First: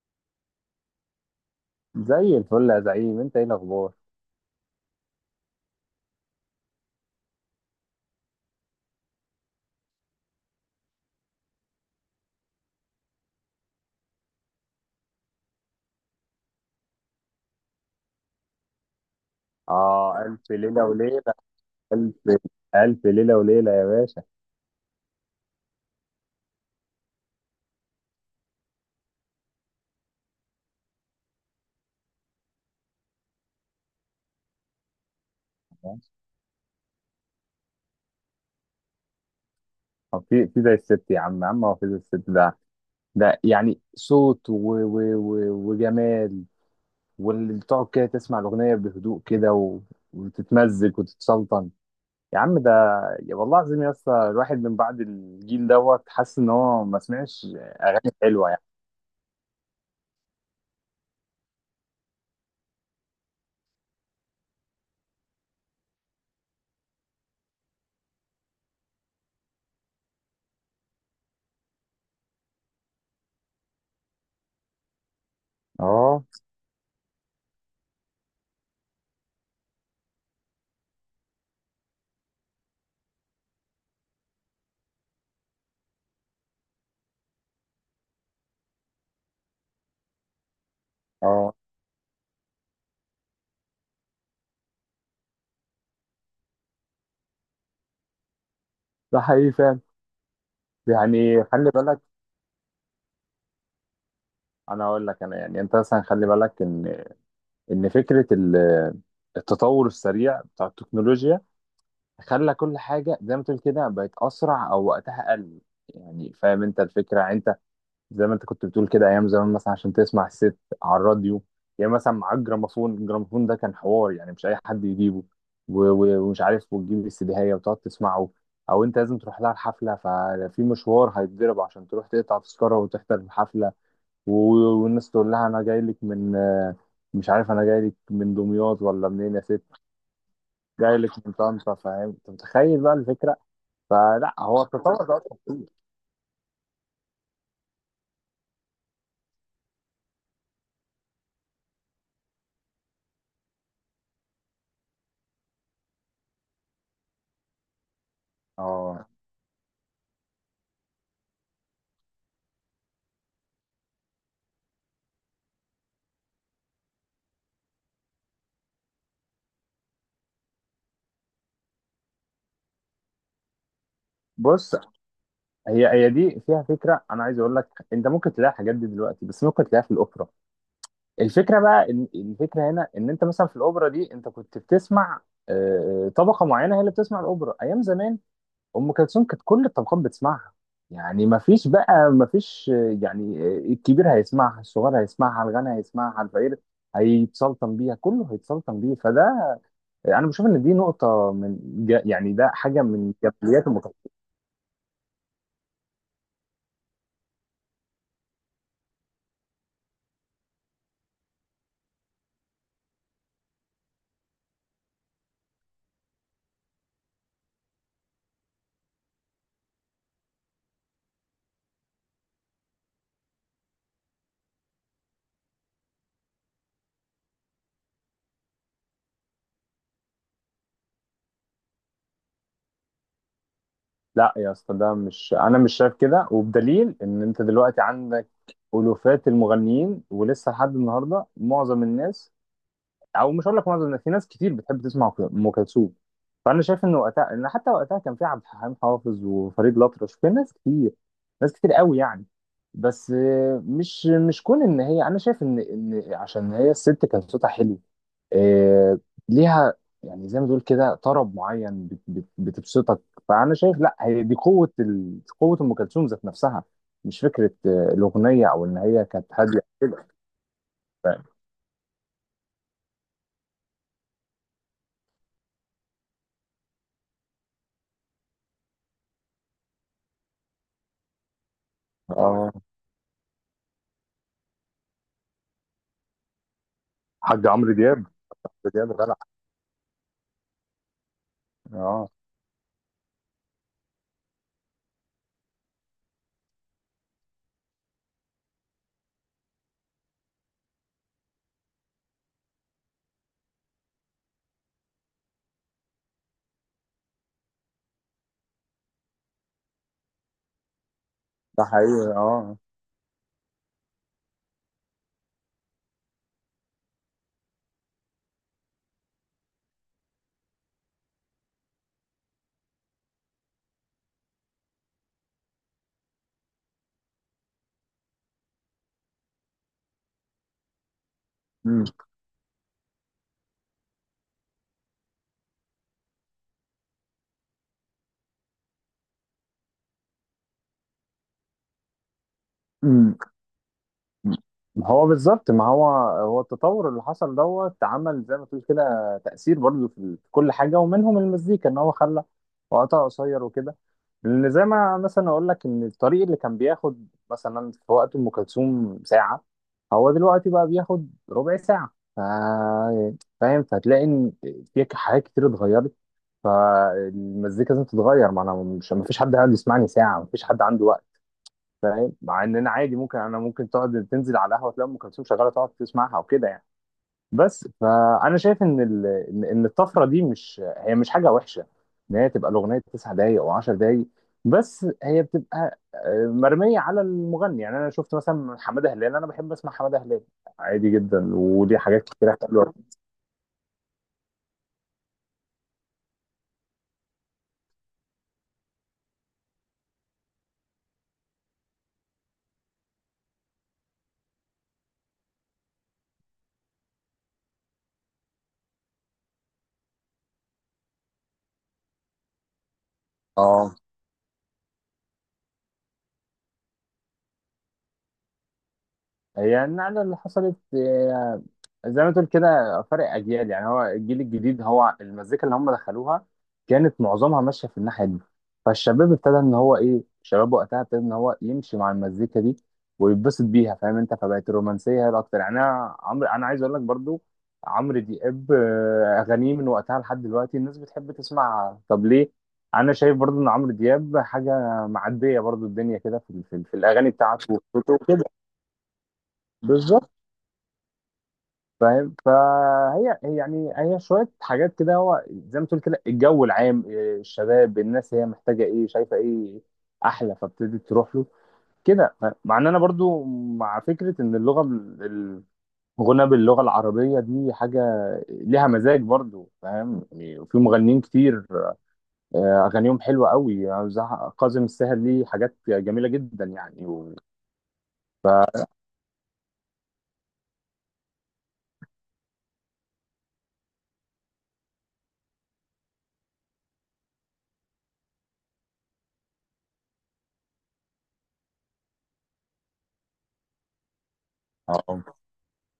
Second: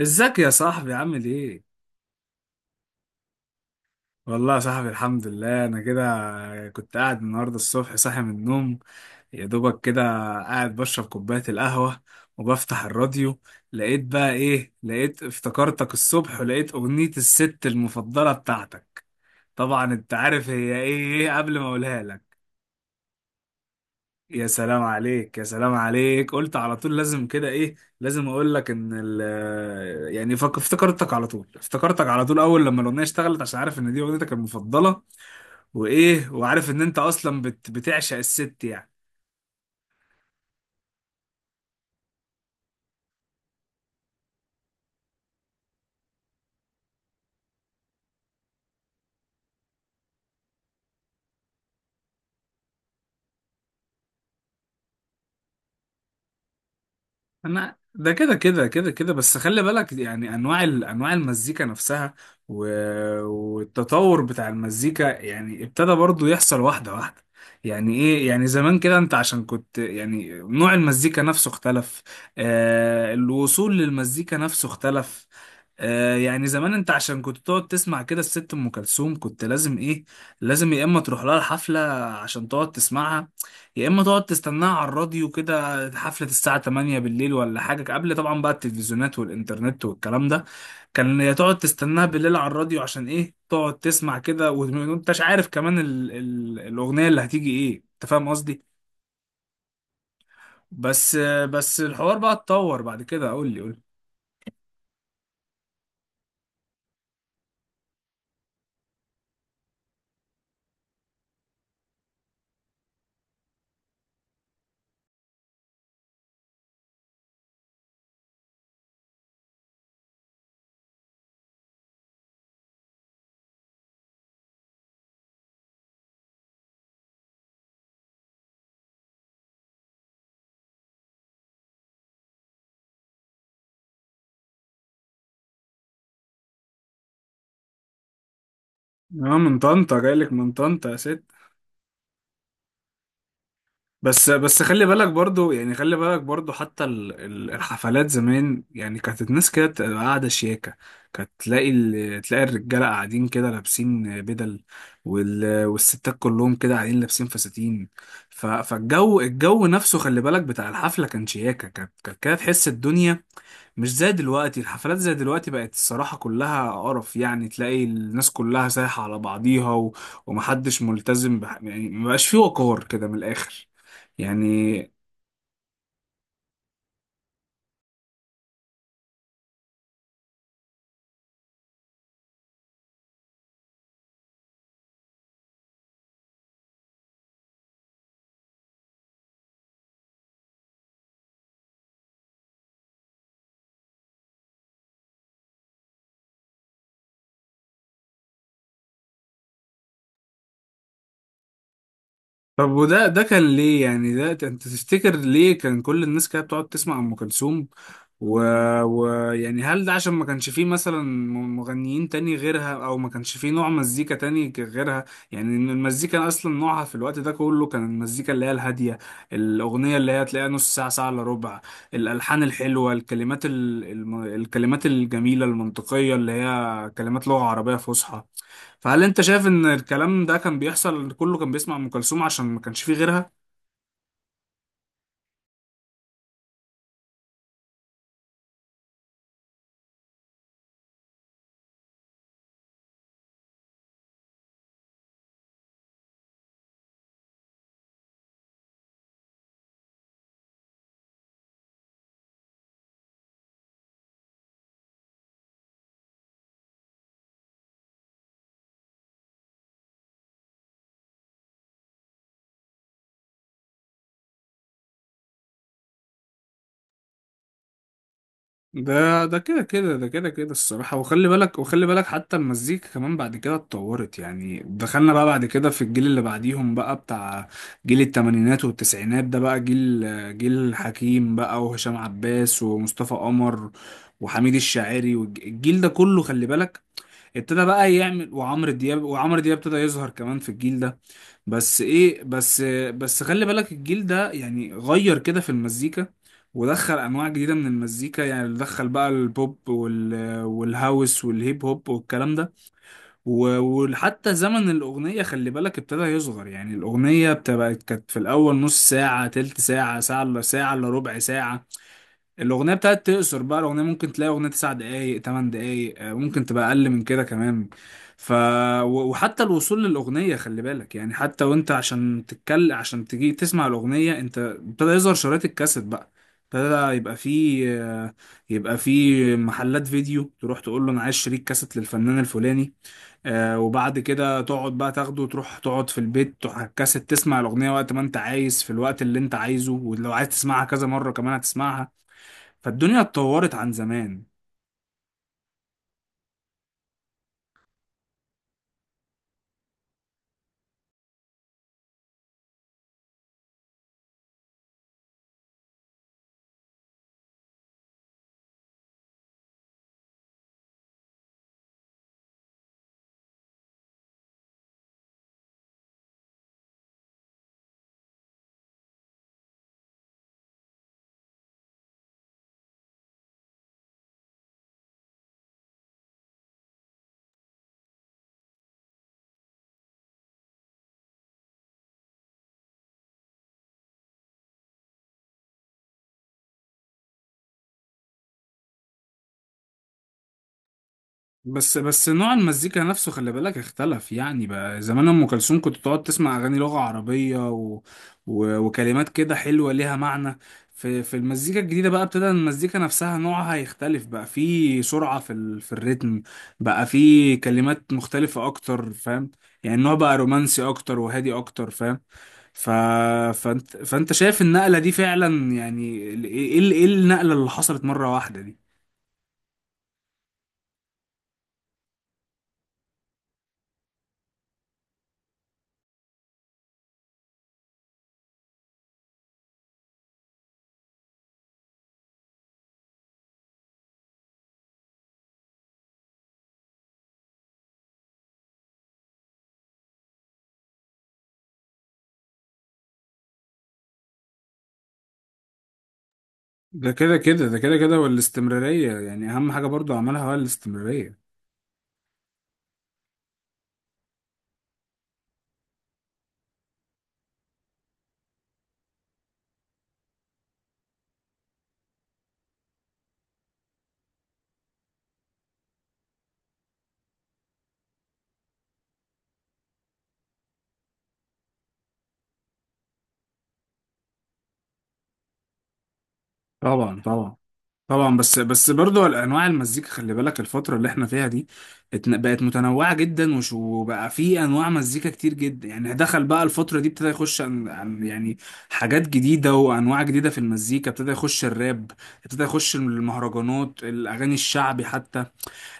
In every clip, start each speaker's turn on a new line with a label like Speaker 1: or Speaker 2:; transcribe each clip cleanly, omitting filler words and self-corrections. Speaker 1: ازيك يا صاحبي؟ عامل ايه؟
Speaker 2: زي الفل يا زعيم، انت ايه الاخبار؟
Speaker 1: والله يا صاحبي الحمد لله انا كده كنت قاعد النهارده الصبح صاحي من النوم، يا دوبك كده قاعد بشرب كوباية القهوة وبفتح الراديو. لقيت بقى ايه؟ لقيت افتكرتك الصبح، ولقيت اغنية الست المفضلة بتاعتك. طبعا انت
Speaker 2: اه،
Speaker 1: عارف
Speaker 2: الف
Speaker 1: هي
Speaker 2: ليله
Speaker 1: ايه
Speaker 2: وليله.
Speaker 1: إيه قبل ما اقولها
Speaker 2: الف
Speaker 1: لك.
Speaker 2: الف ليله وليله يا باشا.
Speaker 1: يا سلام عليك، يا سلام عليك. قلت على طول لازم كده، ايه لازم اقول لك ان ال آه، يعني فك- افتكرتك على طول، افتكرتك على طول، اول لما الاغنيه اشتغلت، عشان عارف ان دي اغنيتك المفضله. وايه، وعارف ان انت اصلا بتعشق الست يعني.
Speaker 2: طب في زي الست يا عم، يا عم هو في زي الست ده؟ ده يعني صوت و وجمال، واللي بتقعد كده تسمع الاغنيه بهدوء كده وتتمزج وتتسلطن. يا عم ده، يا والله العظيم يا اسطى، الواحد من بعد الجيل دوت حاسس ان هو ما سمعش.
Speaker 1: انا ده كده
Speaker 2: حلوه يعني.
Speaker 1: كده كده كده بس خلي بالك يعني انواع انواع المزيكا نفسها. و... والتطور بتاع المزيكا يعني ابتدى برضو يحصل واحده واحده. يعني ايه، يعني زمان كده انت عشان كنت يعني نوع المزيكا نفسه اختلف، آه الوصول للمزيكا نفسه اختلف. آه
Speaker 2: اه.
Speaker 1: يعني زمان انت عشان كنت تقعد تسمع كده الست ام كلثوم، كنت لازم ايه؟ لازم يا اما تروح لها الحفله عشان تقعد تسمعها، يا اما تقعد تستناها على الراديو كده، حفله الساعه 8 بالليل ولا حاجه. قبل طبعا بقى التلفزيونات والانترنت والكلام ده، كان يا
Speaker 2: اه
Speaker 1: تقعد تستناها بالليل على الراديو عشان ايه، تقعد تسمع كده وانتش عارف كمان ال الاغنيه اللي هتيجي ايه. انت فاهم قصدي.
Speaker 2: ده حقيقي فعلا.
Speaker 1: بس
Speaker 2: يعني خلي
Speaker 1: بس
Speaker 2: بالك،
Speaker 1: الحوار بقى اتطور بعد كده. قول لي، قول لي.
Speaker 2: انا اقول لك، انا يعني انت مثلا خلي بالك ان ان فكره ال- التطور السريع بتاع التكنولوجيا خلى كل حاجه زي ما تقول كده بقت اسرع، او وقتها قل. يعني فاهم انت الفكره؟ يعني انت زي ما انت كنت بتقول كده، ايام زمان مثلا عشان تسمع الست على الراديو، يعني مثلا معاك جراموفون، الجراموفون ده كان حوار يعني مش اي حد يجيبه. ومش عارف وتجيب السيديهيه وتقعد تسمعه، او انت لازم تروح لها الحفله، ففي مشوار هيتضرب عشان تروح تقطع تذكره وتحضر الحفله. والناس تقول لها انا جاي لك من مش عارف، انا جاي لك من دمياط ولا منين
Speaker 1: اه
Speaker 2: يا
Speaker 1: من
Speaker 2: ست.
Speaker 1: طنطا، جايلك من طنطا
Speaker 2: جاي
Speaker 1: يا
Speaker 2: لك
Speaker 1: ست.
Speaker 2: من طنطا. فاهم انت؟ متخيل بقى الفكره؟
Speaker 1: بس
Speaker 2: فلا هو
Speaker 1: بس خلي
Speaker 2: التطور
Speaker 1: بالك
Speaker 2: ده
Speaker 1: برضو،
Speaker 2: اصلا.
Speaker 1: يعني خلي بالك برضو حتى الحفلات زمان يعني كانت الناس كده بتبقى قاعدة شياكة. كانت تلاقي تلاقي الرجالة قاعدين كده لابسين بدل، والستات كلهم كده قاعدين لابسين فساتين. ف-
Speaker 2: اه.
Speaker 1: فالجو، الجو نفسه خلي بالك بتاع الحفلة كان شياكة. كانت كده تحس الدنيا مش زي دلوقتي. الحفلات زي دلوقتي بقت الصراحة كلها قرف، يعني تلاقي الناس كلها سايحة على بعضيها، ومحدش ملتزم يعني مبقاش فيه وقار كده، من الآخر
Speaker 2: بص،
Speaker 1: يعني.
Speaker 2: هي دي فيها فكره انا عايز اقول لك. انت ممكن تلاقي الحاجات دي دلوقتي، بس ممكن تلاقيها في الاوبرا. الفكره بقى إن الفكره هنا ان انت مثلا في الاوبرا دي انت كنت بتسمع طبقه معينه هي اللي بتسمع الاوبرا ايام زمان. ام كلثوم كانت كل الطبقات بتسمعها. يعني ما فيش يعني، الكبير هيسمعها، الصغير هيسمعها، الغني هيسمعها، الفقير هيتسلطن بيها، كله هيتسلطن بيه. فده انا بشوف ان دي نقطه من ده
Speaker 1: طب
Speaker 2: حاجه
Speaker 1: وده
Speaker 2: من
Speaker 1: ده كان
Speaker 2: جماليات ام
Speaker 1: ليه
Speaker 2: كلثوم.
Speaker 1: يعني، انت تفتكر ليه كان كل الناس كده بتقعد تسمع ام كلثوم؟ و... و يعني هل ده عشان ما كانش فيه مثلا مغنيين تاني غيرها، او ما كانش فيه نوع مزيكا تاني غيرها؟ يعني إن المزيكا اصلا نوعها في الوقت ده كله كان المزيكا اللي هي الهادية. الاغنية اللي هي تلاقيها نص ساعة، ساعة الا ربع، الالحان الحلوة، الكلمات الكلمات الجميلة المنطقية اللي هي كلمات لغة عربية فصحى. فهل انت شايف ان الكلام ده كان بيحصل، كله كان بيسمع ام كلثوم عشان ما كانش فيه غيرها؟
Speaker 2: لا يا اسطى، ده مش، انا مش شايف كده. وبدليل ان انت دلوقتي عندك الوفات المغنيين، ولسه لحد النهارده معظم الناس، او مش هقول لك معظم الناس، في ناس كتير بتحب تسمع ام كلثوم. فانا شايف ان وقتها، ان حتى وقتها كان في عبد الحليم حافظ وفريد الأطرش، في ناس كتير، ناس كتير قوي يعني. بس مش مش كون ان هي، انا شايف ان ان عشان هي الست كان صوتها حلو، آه، ليها يعني زي ما تقول كده طرب معين بتبسطك. فانا شايف لا، هي دي قوه قوه ام كلثوم ذات نفسها، مش فكره الاغنيه او ان هي
Speaker 1: ده
Speaker 2: كانت
Speaker 1: ده
Speaker 2: هاديه
Speaker 1: كده كده
Speaker 2: كده.
Speaker 1: ده كده كده الصراحة.
Speaker 2: ف-
Speaker 1: وخلي بالك حتى المزيكا كمان بعد كده اتطورت، يعني دخلنا بقى بعد كده في الجيل اللي بعديهم بقى بتاع جيل التمانينات والتسعينات. ده بقى جيل حكيم بقى، وهشام
Speaker 2: اه،
Speaker 1: عباس، ومصطفى قمر، وحميد الشاعري، والجيل ده كله خلي بالك
Speaker 2: حاج
Speaker 1: ابتدى
Speaker 2: عمرو
Speaker 1: بقى
Speaker 2: دياب.
Speaker 1: يعمل.
Speaker 2: عمرو
Speaker 1: وعمرو
Speaker 2: دياب
Speaker 1: دياب
Speaker 2: غنى.
Speaker 1: وعمرو دياب ابتدى يظهر كمان في الجيل ده. بس
Speaker 2: اه.
Speaker 1: ايه، بس خلي بالك الجيل ده يعني غير كده في المزيكا، ودخل انواع جديده من المزيكا. يعني دخل بقى البوب، والهاوس، والهيب هوب، والكلام ده. وحتى زمن الاغنيه خلي بالك ابتدى يصغر. يعني الاغنيه بتبقى كانت في الاول نص ساعه، تلت ساعه، ساعه الا ربع
Speaker 2: ده
Speaker 1: ساعه.
Speaker 2: حقيقي اه.
Speaker 1: الاغنيه بتاعت تقصر بقى. الاغنيه ممكن تلاقي اغنيه تسع دقايق، تمن دقايق، ممكن تبقى اقل من كده كمان. ف وحتى الوصول للاغنيه خلي بالك يعني، حتى وانت عشان تتكل عشان تجي تسمع الاغنيه، انت ابتدى يظهر شرايط الكاسيت بقى. ابتدى يبقى فيه يبقى فيه محلات فيديو تروح تقول له انا عايز شريط كاسيت
Speaker 2: مم.
Speaker 1: للفنان الفلاني. آه وبعد كده تقعد بقى تاخده وتروح تقعد في البيت، تروح على الكاسيت تسمع الاغنيه وقت ما انت عايز، في الوقت اللي انت عايزه، ولو عايز تسمعها كذا مره كمان هتسمعها. فالدنيا
Speaker 2: مم.
Speaker 1: اتطورت عن زمان.
Speaker 2: هو بالظبط. ما هو هو التطور اللي حصل دوت عمل زي ما تقول كده تأثير برضه في كل حاجة، ومنهم المزيكا، ان هو خلى وقتها قصير وكده. لان زي ما مثلا اقول لك ان الطريق اللي كان بياخد مثلا في وقت ام كلثوم ساعة، هو دلوقتي بقى بياخد ربع ساعة. فاهم؟ فهتلاقي ان في حاجات كتير اتغيرت، فالمزيكا لازم تتغير. ما انا مش، ما فيش حد قاعد يسمعني ساعة، ما فيش حد عنده وقت. فاهم؟ مع ان انا عادي، ممكن انا ممكن تقعد تنزل على القهوه تلاقي ام كلثوم شغاله تقعد تسمعها وكده يعني. بس فانا شايف ان إن الطفره دي مش، هي مش حاجه وحشه ان هي تبقى الاغنيه 9 دقائق او 10 دقائق. بس هي بتبقى مرميه على المغني. يعني انا شفت مثلا حماده هلال، انا بحب اسمع حماده هلال عادي جدا، وليه
Speaker 1: بس
Speaker 2: حاجات
Speaker 1: نوع
Speaker 2: كتير حلوه.
Speaker 1: المزيكا نفسه خلي بالك اختلف. يعني بقى زمان ام كلثوم كنت تقعد تسمع اغاني لغة عربية وكلمات كده حلوة ليها معنى. في المزيكا الجديدة بقى ابتدى المزيكا نفسها نوعها يختلف، بقى في سرعة في في الريتم، بقى في كلمات مختلفة اكتر، فاهم؟ يعني النوع بقى رومانسي اكتر وهادي اكتر، فاهم؟ ف...
Speaker 2: اه،
Speaker 1: فانت شايف النقلة دي فعلا يعني ايه؟ إيه النقلة اللي حصلت مرة واحدة دي؟
Speaker 2: هي النقلة اللي حصلت زي ما تقول كده فرق أجيال. يعني هو الجيل الجديد، هو المزيكا اللي هم دخلوها كانت معظمها ماشية في الناحية دي، فالشباب ابتدى إن هو إيه، الشباب وقتها ابتدى إن هو يمشي مع المزيكا دي ويتبسط بيها. فاهم أنت؟ فبقت الرومانسية هي الأكتر. يعني أنا عايز أقول لك برضو عمرو دياب، أغانيه من وقتها لحد دلوقتي الناس بتحب تسمعها، طب ليه؟ أنا شايف برضو إن عمرو دياب حاجة معدية برضو الدنيا كده، في
Speaker 1: ده
Speaker 2: الأغاني
Speaker 1: كده كده
Speaker 2: بتاعته
Speaker 1: ده كده
Speaker 2: وصوته
Speaker 1: كده
Speaker 2: وكده.
Speaker 1: والاستمرارية يعني أهم حاجة برضو
Speaker 2: بالظبط.
Speaker 1: عملها هو الاستمرارية.
Speaker 2: فاهم؟ فهي يعني هي شويه حاجات كده، هو زي ما تقول كده الجو العام الشباب الناس هي محتاجه ايه، شايفه ايه احلى، فابتدت تروح له كده. مع ان انا برضو مع فكره ان الغنى باللغه العربيه دي حاجه ليها مزاج برضو. فاهم يعني؟ وفي مغنيين كتير اغانيهم حلوه قوي، يعني زي كاظم الساهر، ليه حاجات جميله جدا يعني.
Speaker 1: طبعا
Speaker 2: و...
Speaker 1: طبعا، طبعا.
Speaker 2: ف...
Speaker 1: بس برضو أنواع المزيكا خلي بالك الفترة اللي احنا فيها دي بقت متنوعة جدا، وبقى في أنواع مزيكا كتير جدا. يعني دخل بقى الفترة دي ابتدى يخش يعني حاجات جديدة وأنواع جديدة في المزيكا. ابتدى يخش الراب، ابتدى يخش المهرجانات، الأغاني الشعبي
Speaker 2: آه.
Speaker 1: حتى.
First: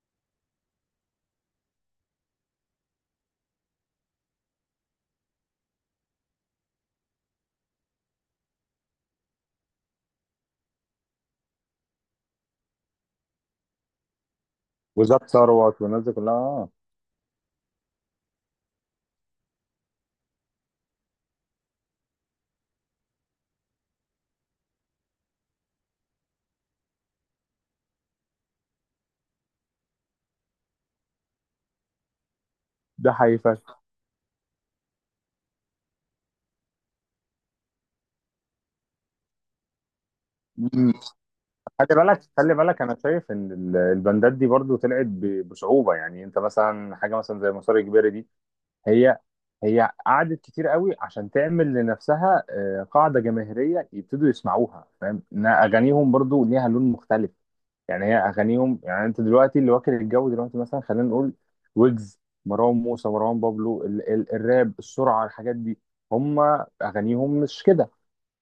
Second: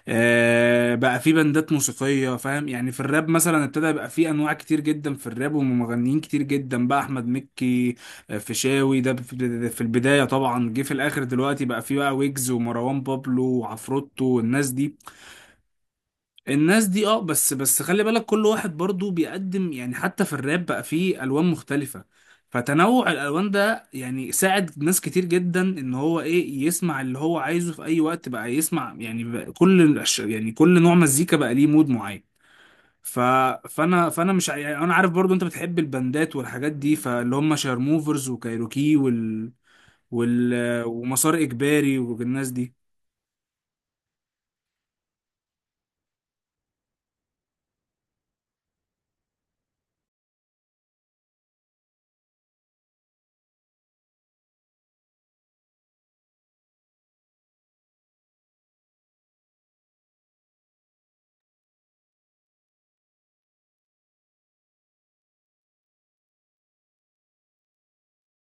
Speaker 1: بقى في بندات موسيقية، فاهم؟ يعني في الراب مثلا ابتدى يبقى في انواع كتير جدا. في الراب ومغنيين كتير جدا بقى، احمد مكي، فيشاوي ده في البداية طبعا، جه في الاخر دلوقتي بقى في، بقى ويجز، ومروان بابلو، وعفروتو، والناس دي.
Speaker 2: وزاد ثروت والناس دي كلها.
Speaker 1: الناس دي اه. بس خلي بالك كل واحد برضو بيقدم، يعني حتى في الراب بقى فيه الوان مختلفة. فتنوع الالوان ده يعني ساعد ناس كتير جدا ان هو ايه، يسمع اللي هو عايزه في اي وقت بقى يسمع. يعني بقى كل يعني كل نوع مزيكا بقى ليه مود معين.
Speaker 2: ده
Speaker 1: ف
Speaker 2: حقيقي.
Speaker 1: فانا فانا مش ع- يعني انا عارف برضو انت بتحب البندات والحاجات دي، فاللي هم شارموفرز، وكايروكي، وال وال ومسار
Speaker 2: خلي
Speaker 1: اجباري
Speaker 2: بالك،
Speaker 1: والناس دي.
Speaker 2: انا شايف ان البندات دي برضو طلعت بصعوبه. يعني انت مثلا حاجه مثلا زي مسار اجباري دي، هي هي قعدت كتير قوي عشان تعمل لنفسها قاعده جماهيريه يبتدوا يسمعوها. فاهم؟ ان اغانيهم برضو ليها لون مختلف. يعني هي اغانيهم، يعني انت دلوقتي اللي واكل الجو دلوقتي مثلا، خلينا نقول ويجز، مروان موسى، مروان بابلو، ال ال الراب، السرعه، الحاجات دي، هم اغانيهم مش كده.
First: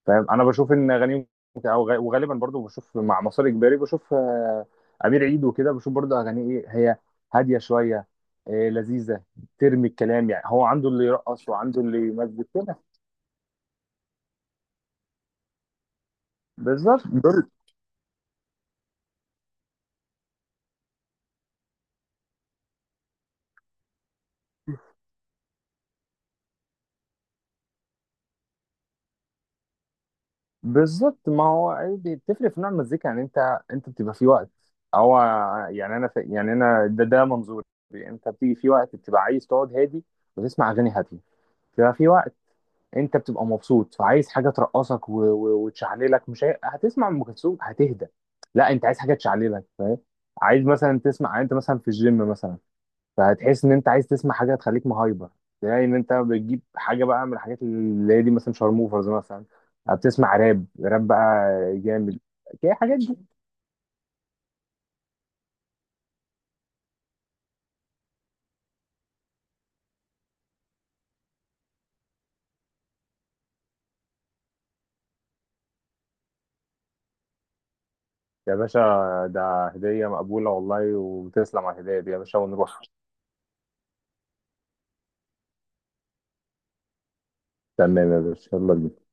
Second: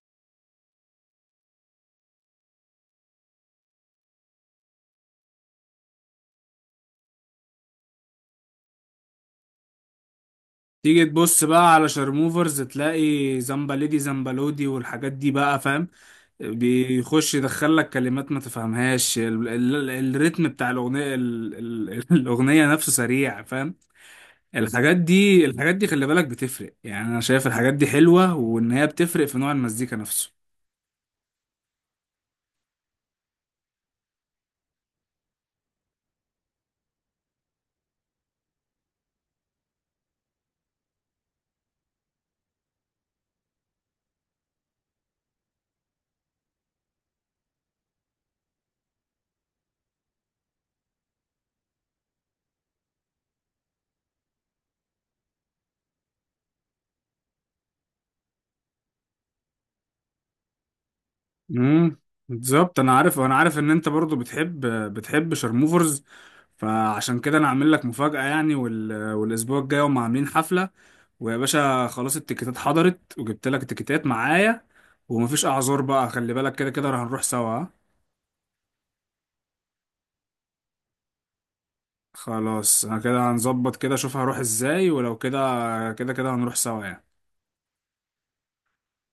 Speaker 2: فاهم؟ انا بشوف ان وغالبا برضو بشوف مع مسار اجباري بشوف امير عيد وكده، بشوف برضو اغانيه ايه، هي هاديه شويه، لذيذه، ترمي الكلام. يعني هو عنده اللي
Speaker 1: تيجي تبص
Speaker 2: يرقص
Speaker 1: بقى
Speaker 2: وعنده
Speaker 1: على
Speaker 2: اللي يمزج
Speaker 1: شارموفرز
Speaker 2: كده.
Speaker 1: تلاقي زمبلدي زمبلودي والحاجات دي بقى، فاهم؟
Speaker 2: بالظبط
Speaker 1: بيخش
Speaker 2: دول-
Speaker 1: يدخل لك كلمات ما تفهمهاش، ال الريتم بتاع الأغنية ال الأغنية نفسه سريع، فاهم؟ الحاجات دي خلي بالك بتفرق. يعني أنا شايف الحاجات دي حلوة وإن هي بتفرق في نوع المزيكا نفسه.
Speaker 2: بالظبط. ما هو عادي بتفرق في نوع المزيكا. يعني انت بتبقى في وقت، هو يعني انا في، يعني انا ده ده منظوري. انت بتيجي في وقت بتبقى عايز تقعد هادي وتسمع اغاني هاديه، بيبقى في وقت انت بتبقى مبسوط، فعايز حاجه ترقصك وتشعللك. مش هي، هتسمع ام كلثوم هتهدى، لا انت عايز حاجه تشعللك. فاهم؟ عايز مثلا تسمع، يعني انت مثلا في الجيم مثلا، فهتحس ان انت عايز تسمع حاجه تخليك مهايبر. يعني ان انت بتجيب حاجه بقى من الحاجات اللي هي دي، مثلا شارموفرز مثلا، بتسمع راب. راب بقى
Speaker 1: امم
Speaker 2: جامد كده،
Speaker 1: بالظبط.
Speaker 2: حاجات
Speaker 1: انا
Speaker 2: دي.
Speaker 1: عارف وانا عارف ان انت برضو بتحب شارموفرز. فعشان كده انا عامل لك مفاجأة يعني، والاسبوع الجاي هم عاملين حفلة، ويا باشا خلاص التيكيتات حضرت، وجبت لك التيكيتات معايا، ومفيش اعذار بقى خلي بالك، كده كده هنروح سوا. ها؟
Speaker 2: يا باشا، ده هديه مقبوله والله، وتسلم على الهديه دي يا باشا، ونروح.
Speaker 1: خلاص انا كده هنظبط كده اشوف هروح ازاي، ولو كده كده كده هنروح سوا يعني.
Speaker 2: تمام يا باشا، يلا بينا.